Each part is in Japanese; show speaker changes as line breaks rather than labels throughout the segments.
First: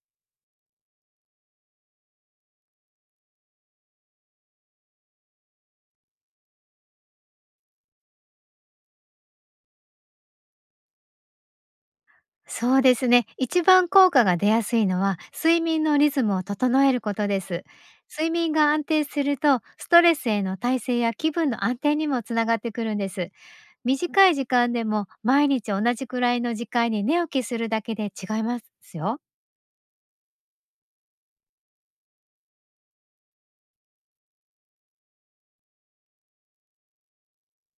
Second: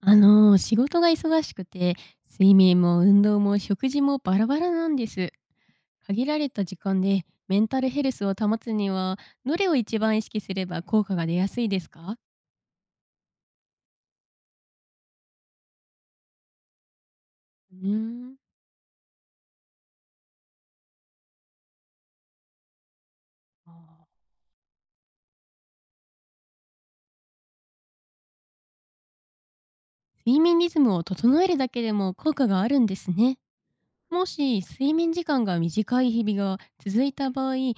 仕事が忙しくて、睡眠も運動も食事もバラバラなんです。限られた時間でメンタルヘルスを保つには、どれを一番意識すれば効果が出やすいですか？
そうですね。一番効果が出やすいのは、睡眠のリズムを整えることです。
うー
睡
ん。
眠が安定すると、ストレスへの耐性や気分の安定にもつながってくるんです。
あー。
短い時間でも、毎日同じくらいの時間に寝起きするだけで違いますよ。
睡眠リズムを整えるだけでも効果があるんですね。もし睡眠時間が短い日々が続いた場合、日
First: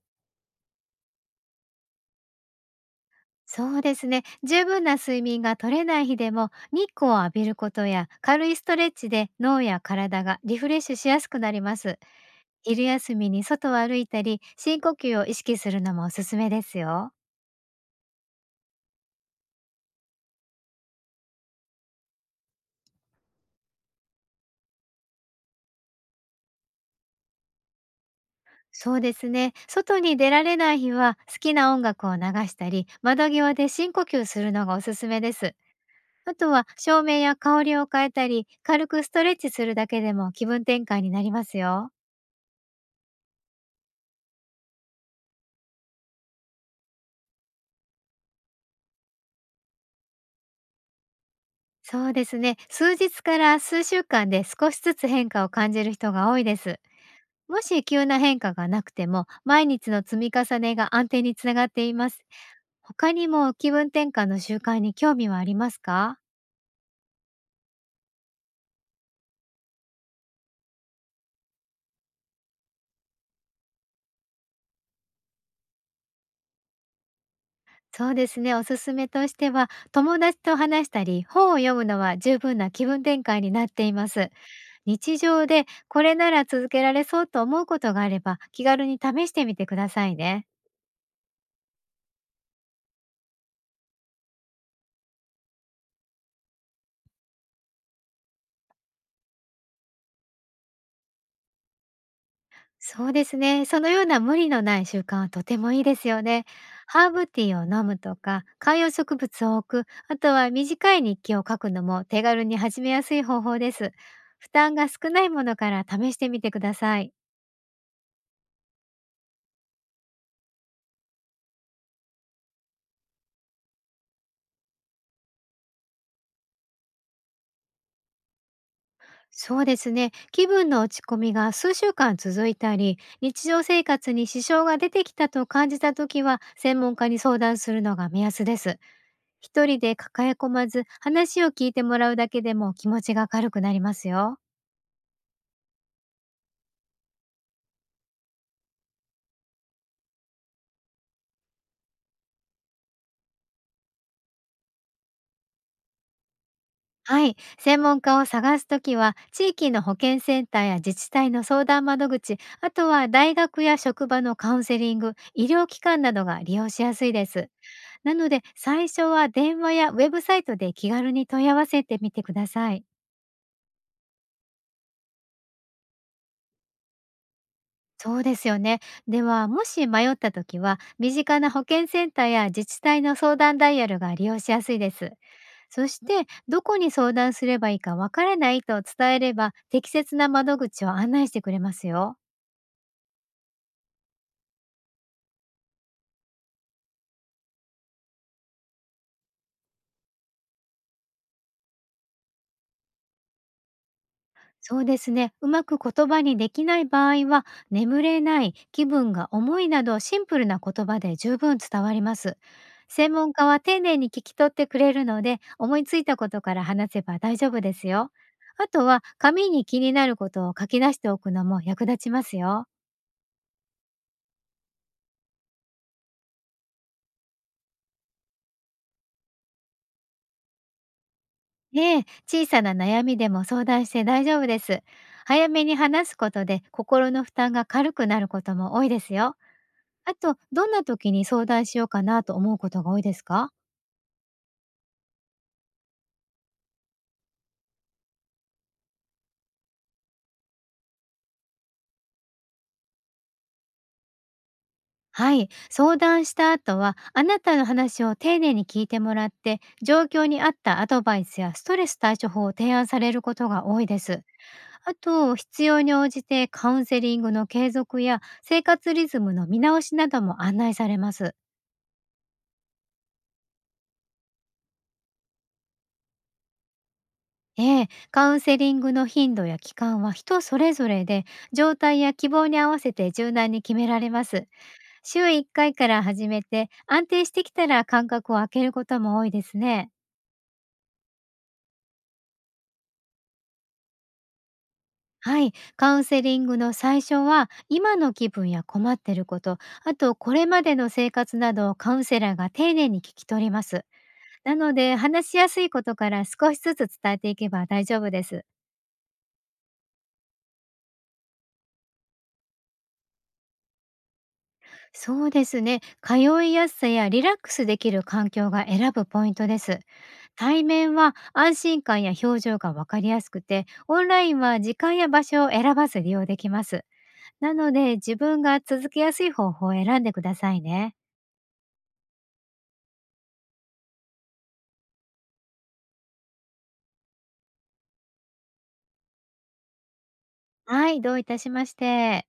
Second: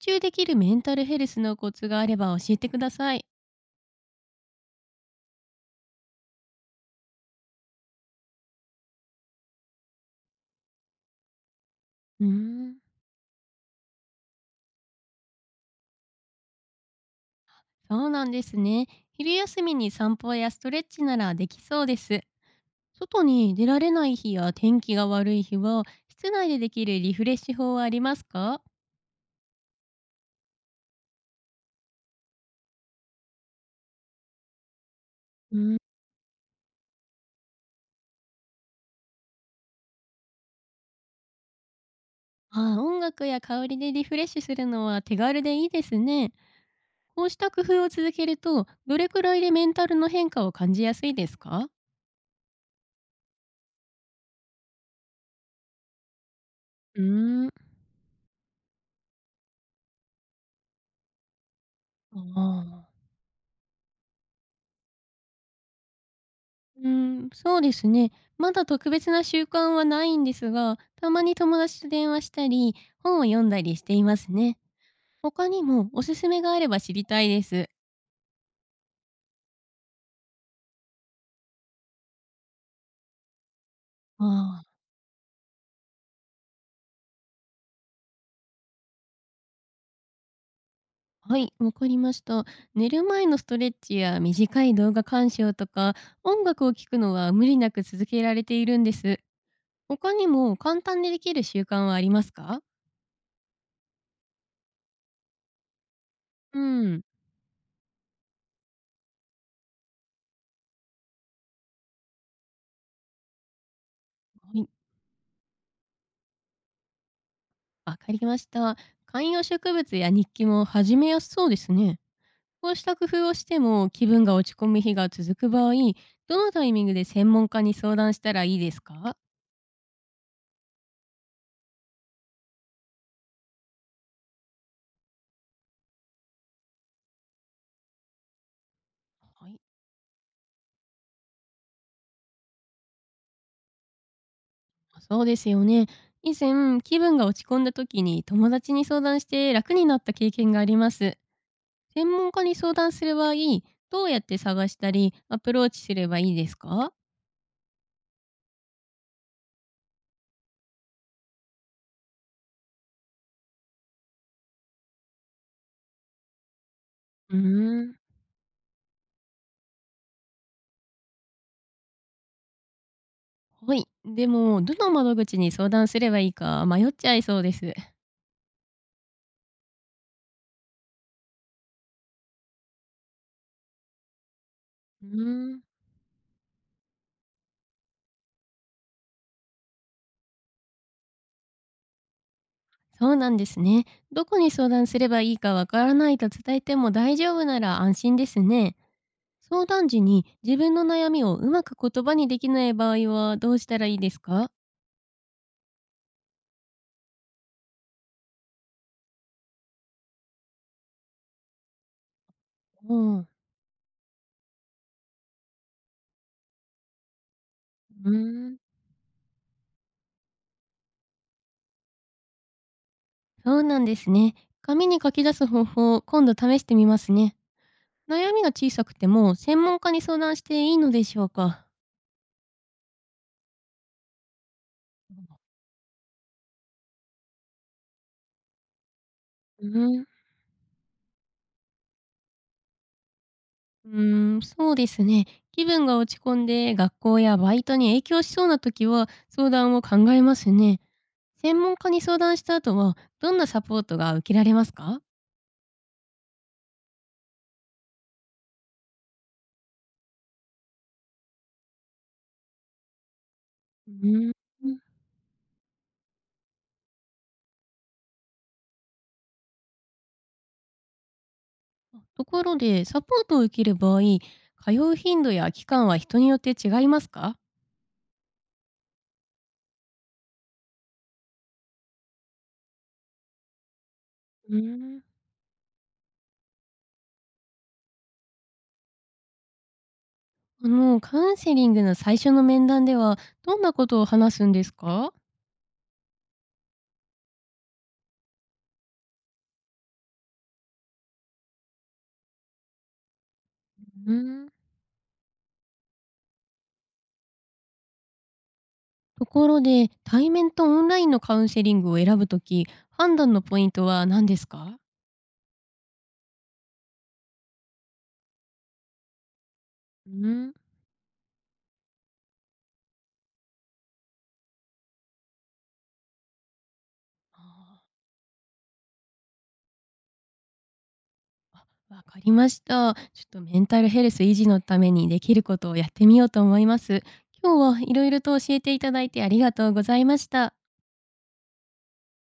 中できるメンタルヘルスのコツがあれば教えてください。
そうですね。十分な睡眠が取れない日でも、日光を浴びることや軽いストレッチで脳や体がリフレッシュしやすくなります。
うーん。
昼休みに外を歩いたり、深呼吸を意識するのもおすすめですよ。
そうなんですね。昼休みに散歩やストレッチならできそうです。外に出られない日や天気が悪い日は、室内でできるリフレッシュ法はありますか？
そうですね。外に出られない日は、好きな音楽を流したり、窓際で深呼吸するのがおすすめです。
うん。
あとは、照明や香りを変えたり、軽くストレッチするだけでも気分転換になりますよ。
ああ、音楽や香りでリフレッシュするのは手軽でいいですね。こうした工夫を続けると、どれくらいでメンタルの変化を感じやすいですか？
そうですね。数日から数週間で少しずつ変化を感じる人が多いです。
うーん。
もし急な変化がなくても、毎日の積み重ねが安定につながっています。
ああ。
他にも気分転換の習慣に興味はありますか？
うん、そうですね。まだ特別な習慣はないんですが、たまに友達と電話したり、本を読んだりしていますね。他にもおすすめがあれば知りたいです。
そうですね。おすすめとしては、友達と話したり、本を読むのは十分な気分転換になっていま
あ
す。
あ。
日常でこれなら続けられそうと思うことがあれば、気軽に試してみてくださいね。
はい、わかりました。寝る前のストレッチや短い動画鑑賞とか、音楽を聴くのは無理なく続けられているんです。他にも簡単にできる習慣はありますか？
そうですね。そのような無理のない習慣はとてもいいですよね。
うん。
ハーブティーを飲むとか、観葉植物を置く、あとは短い日記を書くのも手軽に始めやすい方法です。負
はい、
担が少ないものから試してみてください。
わかりました。観葉植物や日記も始めやすそうですね。こうした工夫をしても気分が落ち込む日が続く場合、どのタイミングで専門家に相談したらいいですか？
そうですね。気分の落ち込みが数週間続いたり、日常生活に支障が出てきたと感じた時は、専門家に相談するのが目安です。
はい。
一人で抱え込まず、話を聞いてもらうだけでも気持ちが軽くなりますよ。
そうですよね。以前、気分が落ち込んだ時に友達に相談して楽になった経験があります。専門家に相談する場合、どうやって探したりアプローチすればいいですか？
はい、専門家を探すときは、地域の保健センターや自治体の相談窓口、あとは大学や職場のカウンセリング、医療機関などが利用しやすいで
うー
す。
ん。
なので、最初は電話やウェブサイトで気軽に問い合わせてみてください。
はい。でも、どの窓口に相談すればいいか迷っちゃいそうです。
そうですよね。では、もし迷った時は、身近な保健センターや自治体の相談ダイヤルが利用しやすいで
う
す。
ーん。
そして、どこに相談すればいいかわからないと伝えれば、適切な窓口を案内してくれますよ。
そうなんですね。どこに相談すればいいかわからないと伝えても大丈夫なら安心ですね。相談時に自分の悩みをうまく言葉にできない場合はどうしたらいいですか？
そうですね。うまく言葉にできない場合は、眠れない、気分が重いなどシンプルな言葉で十分伝わります。
う
専
ん。
門家は丁寧に聞き取ってくれるので、思いついたことから話せば大丈夫です
う
よ。
ーん。
あとは、紙に気になることを書き出しておくのも役立ちますよ。
そうなんですね。紙に書き出す方法、今度試してみますね。悩みが小さくても、専門家に相談していいのでしょうか。
ええ、小さな悩みでも相談して大丈夫です。早めに話すことで心の負担が軽くなることも多いですよ。
うーん。
あと、どんな時に相談しようかなと思うことが多いですか？
うーん、そうですね。気分が落ち込んで、学校やバイトに影響しそうな時は、相談を考えますね。専門家に相談した後は、どんなサポートが受けられますか？
はい、相談した後はあなたの話を丁寧に聞いてもらって状況に合ったアドバイスやストレス対処法を提案されることが多い
う
です。
ーん。
あと必要に応じてカウンセリングの継続や生活リズムの見直しなども案内されます。
ところで、サポートを受ける場合、通う頻度や期間は人によって違いますか？
ええ、カウンセリングの頻度や期間は人それぞれで状態や希望に合わせて柔軟に決められます。
うーん。
週1回から始めて安定してきたら間隔を空けることも多いですね。
カウンセリングの最初の面談では、どんなことを話すんですか？
はい、カウンセリングの最初は今の気分や困ってること、あとこれまでの生活などをカウンセラーが丁寧に聞き取ります。
うん。
なので話しやすいことから少しずつ伝えていけば大丈夫です。
ところで、対面とオンラインのカウンセリングを選ぶとき、判断のポイントは何ですか？
そうですね、通いやすさやリラックスできる環境が選ぶポイントです。
うん。
対面は安心感や表情が分かりやすくて、オンラインは時間や場所を選ばず利用できます。なの
あ
で自分が続けやすい方法を選んでくださいね。
わかりました。ちょっとメンタルヘルス維持のためにできることをやってみようと思います。今日はいろいろと教えていただいてありがとうございました。
はい、どういたしまして。